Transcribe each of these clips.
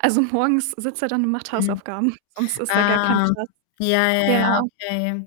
Also morgens sitzt er dann und macht Mhm. Hausaufgaben, sonst ist da gar kein Ah. Platz. Ja, ja, Ja. ja, okay.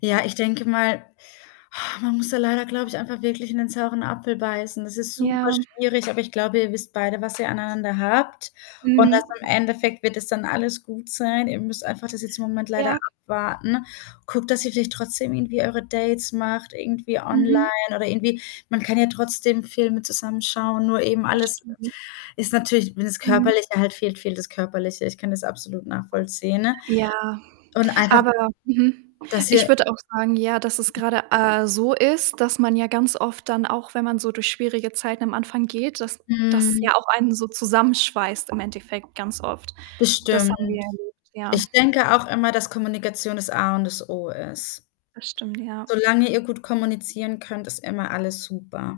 Ja, ich denke mal, man muss da leider, glaube ich, einfach wirklich in den sauren Apfel beißen. Das ist super Ja. schwierig, aber ich glaube, ihr wisst beide, was ihr aneinander habt. Und Mhm. das im Endeffekt wird es dann alles gut sein. Ihr müsst einfach das jetzt im Moment leider Ja. abwarten. Guckt, dass ihr vielleicht trotzdem irgendwie eure Dates macht, irgendwie online, Mhm. oder irgendwie man kann ja trotzdem Filme zusammen schauen, nur eben Das alles stimmt. ist natürlich, wenn das Mhm. Körperliche halt fehlt, fehlt das Körperliche. Ich kann das absolut nachvollziehen, ne? Ja, Und einfach aber mhm, dass ich ihr würde auch sagen, ja, dass es gerade, äh, so ist, dass man ja ganz oft dann, auch wenn man so durch schwierige Zeiten am Anfang geht, dass das Mhm. auch einen so zusammenschweißt im Endeffekt, ganz oft. Das Das stimmt. haben wir erlebt, ja. Ich denke auch immer, dass Kommunikation das A und das O ist. Das stimmt, ja. Solange ihr gut kommunizieren könnt, ist immer alles super.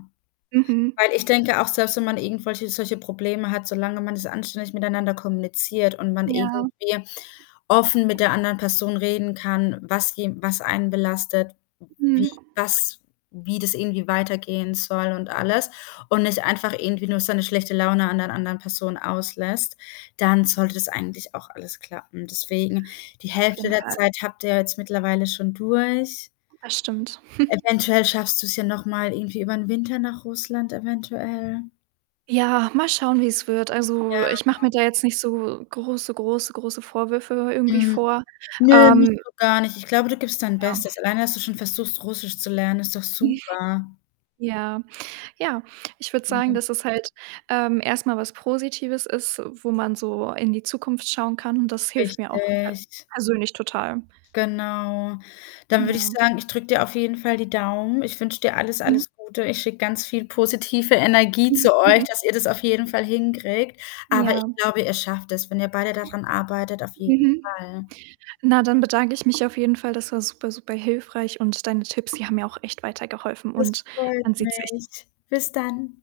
Mhm. Weil ich denke auch, selbst wenn man irgendwelche solche Probleme hat, solange man das anständig miteinander kommuniziert und man Ja. irgendwie offen mit der anderen Person reden kann, was je was einen belastet, wie Mhm. was wie das irgendwie weitergehen soll und alles und nicht einfach irgendwie nur seine schlechte Laune an der anderen Person auslässt, dann sollte das eigentlich auch alles klappen. Deswegen, die Ja, auf Hälfte jeden der Fall. Zeit habt ihr ja jetzt mittlerweile schon durch. Das stimmt. Eventuell schaffst du's ja noch mal irgendwie übern Winter nach Russland, eventuell. Ja, mal schauen, wie's wird. Also, ich mache Ja. mir da jetzt nicht so große, große, große Vorwürfe, irgendwie Mhm. vor. Nö, nicht Ähm so gar nicht. Ich glaube, du gibst dein Ja. Bestes. Alleine, dass du schon versuchst, Russisch zu lernen, ist doch super. Ja, ja, ich würde sagen, [unintelligible] dass es halt ähm, erst mal was Positives ist, wo man so in die Zukunft schauen kann und das hilft mir auch tat Richtig. persönlich total. Genau. Dann würde ich Ja. sagen, ich drück dir auf jeden Fall die Daumen. Ich wünsch dir alles, Mhm. alles Gute. Ich schicke ganz viel positive Energie zu euch, dass ihr das auf jeden Fall hinkriegt. Aber ich Ja. glaube, ihr schafft das, wenn ihr beide da dran arbeitet, auf jeden Mhm. Fall. Na, dann bedanke ich mich auf jeden Fall. Das war super super hilfreich und deine Tipps, die haben mir auch echt weitergeholfen Das und man freut sieht sich. mich. Bis dann.